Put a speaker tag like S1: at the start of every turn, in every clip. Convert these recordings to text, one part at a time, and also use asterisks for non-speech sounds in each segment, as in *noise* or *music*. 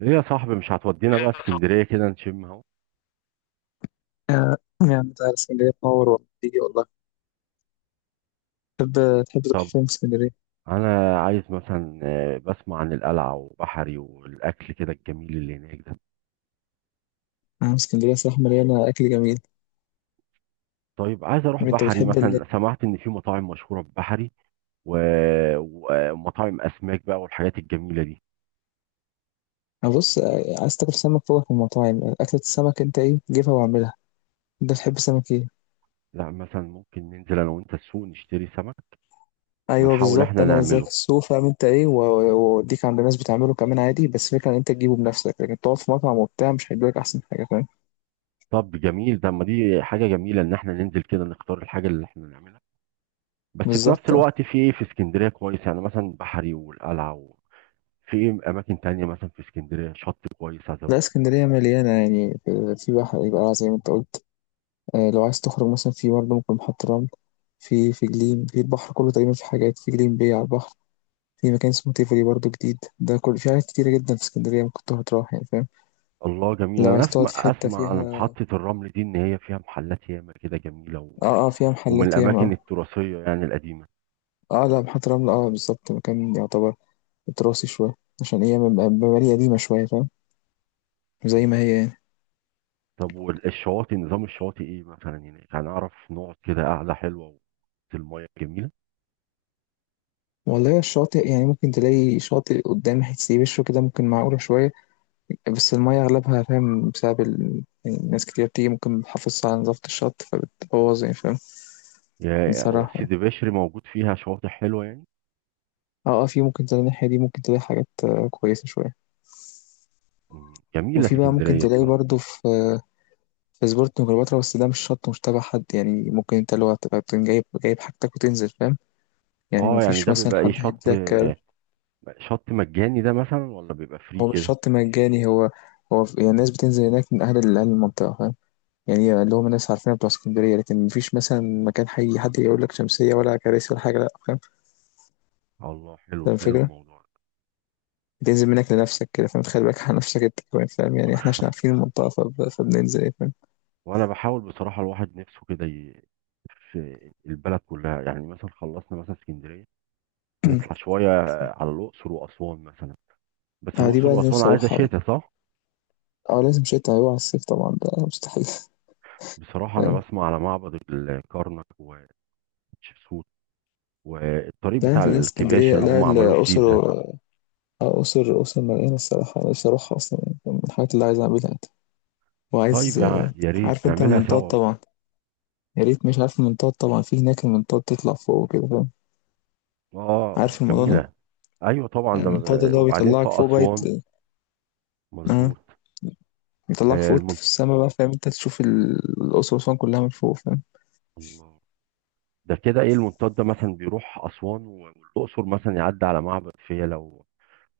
S1: ليه يا صاحبي مش هتودينا بقى اسكندرية كده نشم اهو؟
S2: آه، يعني تعالى اسكندرية تنور والله تيجي والله تحب تحب تروح
S1: طب
S2: فين في اسكندرية؟
S1: انا عايز مثلا بسمع عن القلعة وبحري والاكل كده الجميل اللي هناك ده.
S2: اسكندرية صراحة مليانة أكل جميل.
S1: طيب عايز اروح
S2: أنت
S1: بحري
S2: بتحب
S1: مثلا، سمعت ان في مطاعم مشهورة ببحري و... و- ومطاعم اسماك بقى والحاجات الجميلة دي.
S2: بص، عايز تاكل سمك؟ فوق في المطاعم أكلة السمك أنت إيه، جيبها واعملها. أنت بتحب السمك إيه؟
S1: لا مثلا ممكن ننزل انا وانت السوق نشتري سمك
S2: أيوه
S1: ونحاول
S2: بالظبط،
S1: احنا
S2: أنا زيك
S1: نعمله.
S2: السوق فاهم أنت إيه وأوديك عند ناس بتعمله كمان عادي، بس فكرة إن أنت تجيبه بنفسك، لكن تقعد في مطعم وبتاع مش هيدولك أحسن حاجة، فاهم؟
S1: طب جميل ده، ما دي حاجة جميلة ان احنا ننزل كده نختار الحاجة اللي احنا نعملها. بس في نفس
S2: بالظبط آه.
S1: الوقت في ايه في اسكندرية كويس يعني؟ مثلا بحري والقلعة، في ايه اماكن تانية مثلا في اسكندريه؟ شط كويس عايز
S2: لا
S1: اروح.
S2: اسكندرية مليانة يعني، في بحر يبقى زي ما أنت قلت. لو عايز تخرج مثلا في برضه ممكن محطة رمل، في جليم، في البحر كله تقريبا، في حاجات في جليم بي على البحر. في مكان اسمه تيفولي برضه جديد ده، كل في حاجات كتيرة جدا في اسكندرية ممكن تروح يعني، فاهم؟
S1: الله جميل،
S2: لو
S1: انا
S2: عايز تقعد
S1: اسمع
S2: في حتة
S1: اسمع على
S2: فيها،
S1: محطه الرمل دي ان هي فيها محلات ياما كده جميله، و...
S2: اه فيها
S1: ومن
S2: محلات
S1: الاماكن
S2: ياما.
S1: التراثيه يعني القديمه.
S2: اه لا، محطة رمل اه بالظبط مكان يعتبر تراثي شوية، عشان هي مباني قديمة شوية فاهم، زي ما
S1: مم.
S2: هي يعني.
S1: طب والشواطئ، نظام الشواطئ ايه مثلا هناك؟ هنعرف نقعد كده قعده حلوه وسط الميه جميله؟
S2: والله الشاطئ يعني ممكن تلاقي شاطئ قدام حتة بشر كده ممكن معقولة شوية، بس المية أغلبها فاهم، بسبب يعني ناس كتير بتيجي ممكن بتحافظ على نظافة الشط فبتبوظ، يعني فاهم.
S1: يا هو
S2: بصراحة يعني
S1: سيدي بشر موجود فيها شواطئ حلوه يعني؟
S2: اه في ممكن تلاقي الناحية دي، ممكن تلاقي حاجات كويسة شوية.
S1: مم. جميله
S2: وفي بقى ممكن
S1: اسكندريه
S2: تلاقي
S1: بصراحه.
S2: برضو في، في سبورت وكليوباترا، بس ده مش شط مش تبع حد يعني، ممكن انت اللي هو تبقى تكون جايب حاجتك وتنزل، فاهم؟ يعني
S1: اه يعني
S2: مفيش
S1: ده
S2: مثلا
S1: بيبقى ايه؟
S2: حد
S1: شط
S2: هيديلك
S1: شط مجاني ده مثلا ولا بيبقى فري
S2: هو مش
S1: كده؟
S2: شط مجاني، هو هو يعني الناس بتنزل هناك من أهل أهل المنطقة، فاهم؟ يعني اللي هم ناس عارفين بتوع اسكندرية، لكن مفيش مثلا مكان حي حد يقول لك شمسية ولا كراسي ولا حاجة، لا فاهم.
S1: الله، حلو
S2: فاهم
S1: حلو
S2: الفكرة؟
S1: الموضوع ده.
S2: بتنزل منك لنفسك كده فاهم، تخلي بالك على نفسك انت كمان فاهم، يعني احنا عشان عارفين المنطقة فبننزل ايه فاهم.
S1: وانا بحاول بصراحه، الواحد نفسه كده في البلد كلها يعني. مثلا خلصنا مثلا اسكندريه، نطلع
S2: *clears throat*
S1: شويه على الاقصر واسوان مثلا. بس
S2: اه دي
S1: الاقصر
S2: بقى اللي
S1: واسوان
S2: نفسي
S1: عايزه
S2: اروحها بقى.
S1: شتاء، صح؟
S2: اه لازم شتا، هيبقى على الصيف طبعا ده مستحيل. *laughs*
S1: بصراحه انا
S2: فاهم.
S1: بسمع على معبد الكرنك وتشيبسوت والطريق
S2: لا
S1: بتاع
S2: لا
S1: الكباش
S2: اسكندرية،
S1: اللي
S2: لا
S1: هم عملوه
S2: الأقصر.
S1: جديد ده.
S2: أقصر مليانة الصراحة، أنا نفسي أروحها أصلا يعني فاهم؟ من الحاجات اللي عايز أعملها يعني.
S1: طيب
S2: وعايز.
S1: يا ريت
S2: عارف انت
S1: نعملها
S2: المنطاد
S1: سوا بقى.
S2: طبعا؟ يا ريت، مش عارف المنطاد طبعا؟ في هناك المنطاد، تطلع فوق وكده فاهم.
S1: اه اه
S2: عارف الموضوع ده؟
S1: جميله. ايوه طبعا ده،
S2: المنطاد اللي هو
S1: وبعدين في
S2: بيطلعك فوق بقى
S1: اسوان.
S2: آه.
S1: مظبوط.
S2: يطلعك
S1: آه،
S2: فوق في السما بقى فاهم، انت تشوف الأقصر وأسوان كلها من فوق، فاهم.
S1: المنت- ده كده ايه المنطاد ده؟ مثلا بيروح اسوان و- والاقصر مثلا، يعدي على معبد فيلة و-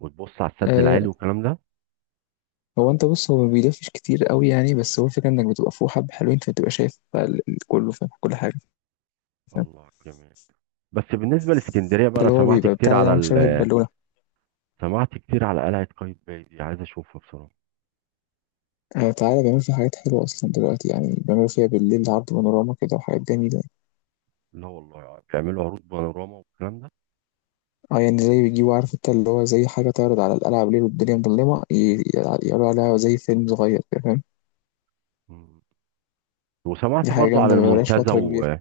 S1: وتبص على السد
S2: آه.
S1: العالي والكلام ده؟
S2: هو انت بص، هو ما بيلفش كتير قوي يعني، بس هو الفكرة انك بتبقى فوق حبة حلوين فبتبقى شايف بقى كله فاهم، كل حاجة فاهم.
S1: الله جميل. بس بالنسبه لاسكندريه بقى،
S2: ده
S1: انا
S2: اللي هو
S1: سمعت
S2: بيبقى
S1: كتير
S2: بتاع ده
S1: على
S2: عامل
S1: ال،
S2: شبه البالونة.
S1: سمعت كتير على قلعه قايتباي دي، عايز اشوفها بصراحه.
S2: آه تعالى بيعملوا فيها حاجات حلوة أصلا دلوقتي يعني، بيعملوا فيها بالليل عرض بانوراما كده وحاجات جميلة.
S1: لا والله بيعملوا عروض بانوراما والكلام ده؟
S2: اه يعني زي بيجيبوا، عارف انت اللي هو زي حاجة تعرض على القلعة بالليل والدنيا مظلمة يعرضوا عليها زي فيلم صغير كده، فاهم.
S1: مم. وسمعت
S2: دي حاجة
S1: برضو على
S2: جامدة، ما بقالهاش
S1: المنتزه
S2: فترة كبيرة.
S1: و...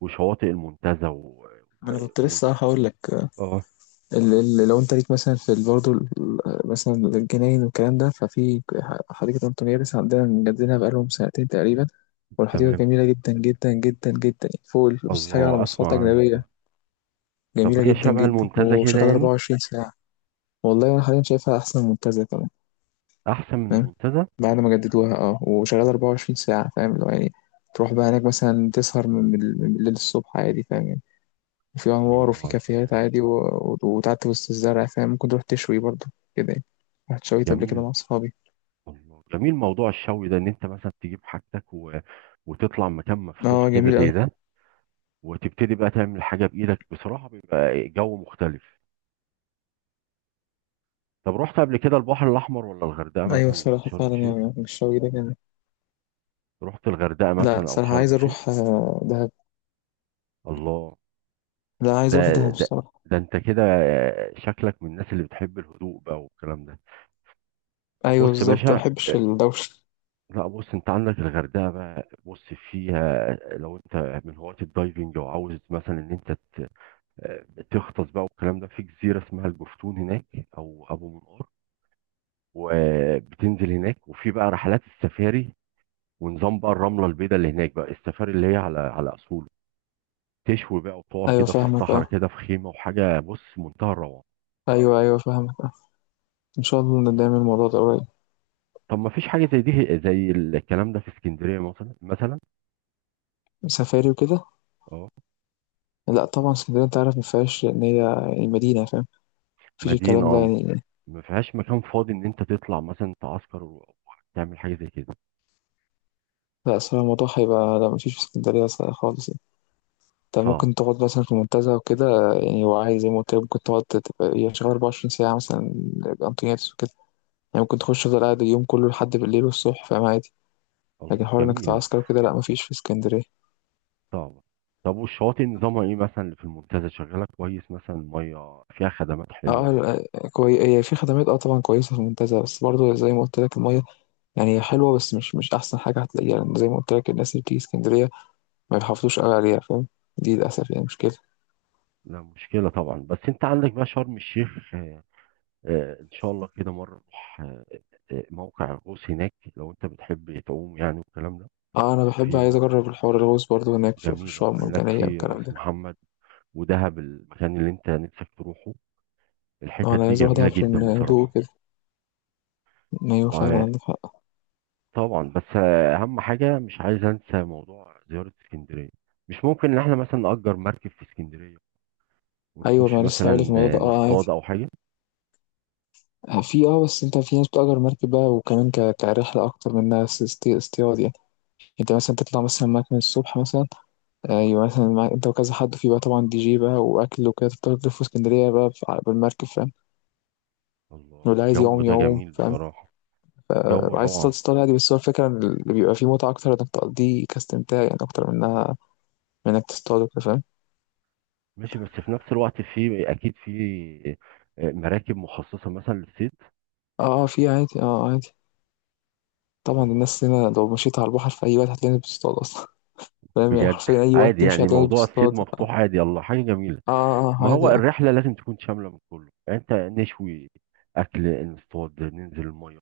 S1: وشواطئ المنتزه و... و...
S2: ما انا كنت
S1: و...
S2: لسه هقول لك.
S1: اه.
S2: ال لو انت ليك مثلا في برضه مثلا الجناين والكلام ده، ففي حديقة أنطونيادس عندنا مجددينها بقالهم سنتين تقريبا، والحديقة
S1: تمام.
S2: جميلة جدا جدا جدا جدا، فوق بص حاجة على
S1: الله
S2: مواصفات
S1: اسمع عنها.
S2: أجنبية.
S1: طب
S2: جميلة
S1: هي
S2: جدا
S1: شبه
S2: جدا،
S1: المنتزه كده
S2: وشغالة
S1: يعني؟
S2: 24 ساعة. والله أنا حاليا شايفها أحسن من المنتزه كمان،
S1: احسن من
S2: فاهم.
S1: المنتزه.
S2: بعد ما جددوها اه، وشغالة 24 ساعة فاهم، لو يعني تروح بقى هناك مثلا تسهر من الليل الصبح عادي، فاهم يعني؟ وفي انوار وفي
S1: الله
S2: كافيهات
S1: جميل.
S2: عادي وتعدي وسط الزرع فاهم، ممكن تروح تشوي برضه كده يعني. رحت شويت قبل كده
S1: جميل.
S2: مع اصحابي،
S1: الله جميل موضوع الشوي ده، ان انت مثلا تجيب حاجتك و... وتطلع مكان مفتوح
S2: اه
S1: كده
S2: جميل
S1: زي
S2: اوي.
S1: ده، وتبتدي بقى تعمل حاجه بايدك. بصراحه بيبقى جو مختلف. طب رحت قبل كده البحر الاحمر ولا الغردقه
S2: ايوه
S1: مثلا او
S2: الصراحه
S1: شرم
S2: فعلا
S1: الشيخ؟
S2: يعني الشوي ده جميل.
S1: رحت الغردقه
S2: لا
S1: مثلا او
S2: صراحه
S1: شرم
S2: عايز
S1: الشيخ؟
S2: اروح دهب.
S1: الله.
S2: لا عايز اروح
S1: ده
S2: دهب
S1: ده
S2: الصراحه.
S1: ده انت كده شكلك من الناس اللي بتحب الهدوء بقى والكلام ده.
S2: ايوه
S1: بص يا
S2: بالظبط، ما
S1: باشا،
S2: بحبش
S1: آه،
S2: الدوشه.
S1: لا بص، انت عندك الغردقه بقى، بص، فيها لو انت من هواة الدايفنج وعاوز مثلا ان انت آه، تغطس بقى والكلام ده، في جزيرة اسمها الجفتون هناك أو أبو منقار، وبتنزل هناك وفي بقى رحلات السفاري. ونظام بقى الرملة البيضاء اللي هناك بقى، السفاري اللي هي على على أصوله، تشوي بقى وتقعد
S2: ايوه
S1: كده في
S2: فاهمك
S1: الصحراء
S2: اه.
S1: كده في خيمة وحاجة، بص منتهى الروعة.
S2: ايوه فاهمك اه. ان شاء الله نعمل الموضوع ده قريب.
S1: طب ما فيش حاجة زي دي، زي الكلام ده في اسكندرية مثلا؟
S2: سفاري وكده.
S1: اه.
S2: لا طبعا اسكندريه انت عارف ما فيهاش ان هي المدينه فاهم، مفيش
S1: مدينة
S2: الكلام ده
S1: اه.
S2: يعني.
S1: ما فيهاش مكان فاضي ان انت تطلع مثلا تعسكر وتعمل حاجة زي كده؟
S2: لا صراحه الموضوع هيبقى لا، مفيش في اسكندريه خالص يعني. انت
S1: صعب.
S2: ممكن تقعد مثلا في المنتزه وكده يعني، وعايز زي ما قلت لك، ممكن تقعد تبقى هي شغاله 24 ساعه مثلا، انتونياتس وكده يعني، ممكن تخش تفضل قاعد اليوم كله لحد بالليل والصبح فاهم عادي. لكن
S1: الله
S2: حوار انك
S1: جميل.
S2: تعسكر وكده لا مفيش في اسكندريه.
S1: طبعا. طب والشواطئ نظامها ايه مثلا اللي في المنتزه؟ شغاله كويس مثلا؟ الميه فيها خدمات
S2: اه
S1: حلوه؟
S2: لا، كوي هي في خدمات اه طبعا كويسه في المنتزه، بس برضه زي ما قلت لك الميه يعني هي حلوه، بس مش احسن حاجه هتلاقيها، لان زي ما قلت لك الناس اللي بتيجي اسكندريه ما بيحافظوش قوي عليها فاهم، دي للاسف يعني مشكله.
S1: لا مشكله طبعا. بس انت عندك بقى شرم الشيخ، ان شاء الله كده مره نروح، موقع الغوص هناك، لو انت بتحب تعوم يعني والكلام ده.
S2: اه انا بحب،
S1: في
S2: عايز
S1: موقع
S2: اجرب الحوار الغوص برضه هناك، في
S1: جميل
S2: الشعاب
S1: اهو هناك
S2: المرجانيه
S1: في
S2: والكلام
S1: راس
S2: ده.
S1: محمد ودهب، المكان اللي انت نفسك تروحه.
S2: اه
S1: الحتت
S2: انا
S1: دي
S2: عايز اروح
S1: جميله
S2: دهب
S1: جدا
S2: عشان هدوء.
S1: بصراحه.
S2: ايوه فعلا
S1: وطبعا
S2: عندك حق.
S1: بس اهم حاجه مش عايز انسى موضوع زياره اسكندريه. مش ممكن ان احنا مثلا نأجر مركب في اسكندريه،
S2: ايوه
S1: ونخش
S2: ما لسه
S1: مثلا
S2: هقول لك الموضوع ده اه
S1: نصطاد
S2: عادي.
S1: او حاجه؟
S2: في اه، بس انت في ناس بتأجر مركب بقى وكمان كرحله اكتر من انها اصطياد يعني. انت مثلا تطلع مثلا معاك من الصبح مثلا، ايوه مثلا معاك انت وكذا حد في بقى طبعا دي جي بقى واكل وكده، تفضل تلف في اسكندريه بقى بالمركب فاهم.
S1: الله
S2: واللي عايز
S1: الجو
S2: يعوم
S1: ده
S2: يعوم
S1: جميل
S2: فاهم.
S1: بصراحه.
S2: ف-
S1: جو
S2: وعايز تصطاد
S1: روعه.
S2: تصطاد عادي، بس هو الفكره إن اللي بيبقى فيه متعه اكتر انك تقضيه كاستمتاع يعني، اكتر منها من انك تصطاد وكده فاهم.
S1: ماشي. بس في نفس الوقت في اكيد في مراكب مخصصه مثلا للصيد.
S2: اه في عادي اه عادي. طبعا
S1: الله.
S2: الناس هنا لو مشيت على البحر في اي وقت هتلاقي الناس بتصطاد اصلا فاهم، يعني
S1: بجد؟
S2: حرفيا أي وقت
S1: عادي
S2: تمشي
S1: يعني
S2: هتلاقيك
S1: موضوع الصيد
S2: بتصطاد.
S1: مفتوح عادي؟ الله حاجه جميله. ما
S2: عادي
S1: هو
S2: آه.
S1: الرحله لازم تكون شامله من كله يعني، انت نشوي اكل، نصطاد، ننزل الميه،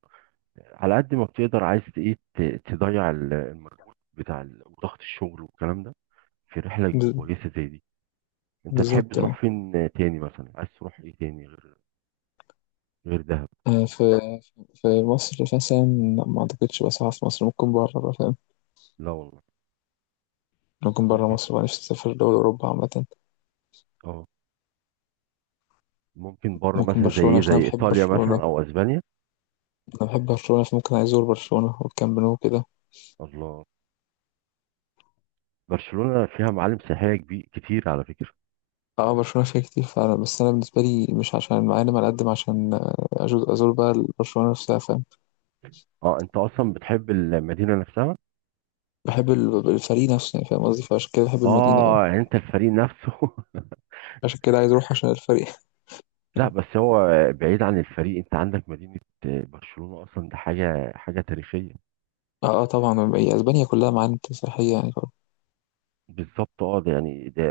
S1: على قد ما بتقدر عايز ايه، تضيع المجهود بتاع ضغط الشغل والكلام ده في رحله
S2: ب-
S1: كويسه زي دي. انت تحب
S2: بالظبط آه.
S1: تروح فين تاني مثلا؟ عايز تروح ايه تاني غير، غير دهب؟
S2: آه، في في مصر مثلا، لا، ما أعتقدش بقى ساعة في مصر، ممكن بره بقى فاهم.
S1: لا والله،
S2: ممكن بره
S1: ممكن.
S2: مصر بقى، نفسي أسافر دول أوروبا عامة.
S1: اه ممكن بره،
S2: ممكن
S1: مثلا زي
S2: برشلونة
S1: ايه؟
S2: عشان أنا
S1: زي
S2: بحب
S1: ايطاليا مثلا
S2: برشلونة.
S1: او اسبانيا؟
S2: أنا بحب برشلونة، فممكن عايز أزور برشلونة والكامب نو كده.
S1: الله. برشلونة فيها معالم سياحية كبير كتير على فكرة.
S2: اه برشلونة فيها كتير فعلا، بس أنا بالنسبة لي مش عشان معالم على قد ما عشان أزور بقى برشلونة نفسها فاهم.
S1: اه انت اصلا بتحب المدينة نفسها.
S2: بحب الفريق نفسه يعني فاهم، قصدي، فعشان كده بحب المدينة فاهم.
S1: اه يعني انت الفريق نفسه *laughs*
S2: عشان كده عايز أروح عشان الفريق.
S1: لا بس هو، بعيد عن الفريق، انت عندك مدينة برشلونة اصلا، ده حاجة تاريخية.
S2: طبعًا هي أسبانيا كلّها معالم سياحية يعني طبعًا.
S1: بالظبط اه. ده يعني ده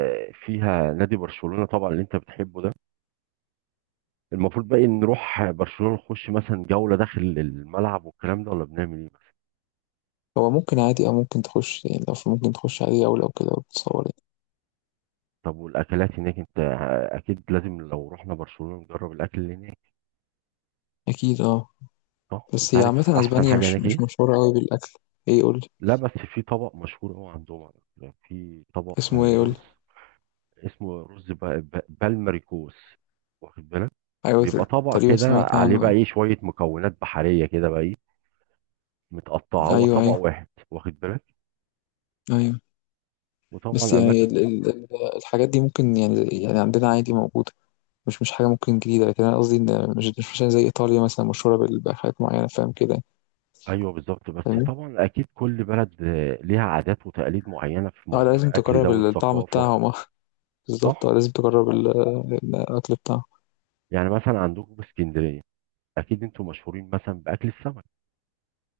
S1: فيها نادي برشلونة طبعا اللي انت بتحبه ده. المفروض بقى إن نروح برشلونة نخش مثلا جولة داخل الملعب والكلام ده، ولا بنعمل ايه؟
S2: هو ممكن عادي، أو ممكن تخُش يعني، لو ف ممكن تخُش أي دولة وكده وتتصور يعني.
S1: طب والاكلات هناك انت، اكيد لازم لو رحنا برشلونة نجرب الاكل اللي هناك،
S2: أكيد آه.
S1: صح؟
S2: بس
S1: انت
S2: هي
S1: عارف
S2: عامةً
S1: احسن
S2: أسبانيا
S1: حاجة
S2: مش
S1: هناك
S2: مش
S1: ايه؟
S2: مشهورة أوي بالأكل. إيه قُل لي.
S1: لا بس في طبق مشهور قوي عندهم على فكرة. في طبق
S2: اسمه إيه قُل لي؟
S1: رز، اسمه رز ب- ب- بالمريكوس، واخد بالك؟
S2: أيوه ت
S1: بيبقى طبق
S2: تقريبًا
S1: كده
S2: سمعت
S1: عليه
S2: عنه
S1: بقى ايه، شوية مكونات بحرية كده بقى ايه، متقطعة، هو
S2: أيوه،
S1: طبق
S2: أيوه،
S1: واحد، واخد بالك.
S2: أيوه. بس
S1: وطبعا
S2: يعني
S1: اماكن.
S2: ال الحاجات دي ممكن يعني يعني عندنا عادي موجودة، مش حاجة ممكن جديدة، لكن أنا قصدي إن مش مثلًا زي إيطاليا مثلًا مشهورة بال بحاجات معيّنة فاهم كده يعني.
S1: ايوه بالظبط. بس
S2: فاهمني؟
S1: طبعا اكيد كل بلد ليها عادات وتقاليد معينه في موضوع
S2: لازم
S1: الاكل ده
S2: تجرّب ال الطعم
S1: والثقافه،
S2: بتاعهم بالضبط
S1: صح؟
S2: لازم تجرّب ال الأكل بتاعهم.
S1: يعني مثلا عندكم في اسكندريه اكيد انتوا مشهورين مثلا باكل السمك،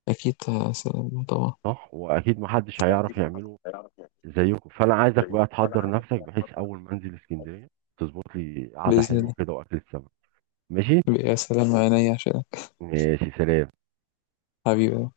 S2: أكيد آه، سلام طبعا.
S1: صح؟ واكيد محدش هيعرف يعمله زيكم، فانا عايزك بقى تحضر نفسك، بحيث اول ما انزل اسكندريه تظبط لي قعده حلوه
S2: بإذن
S1: كده واكل السمك. ماشي.
S2: الله يا سلام عينيا، عشان
S1: ماشي سلام.
S2: حبيبي.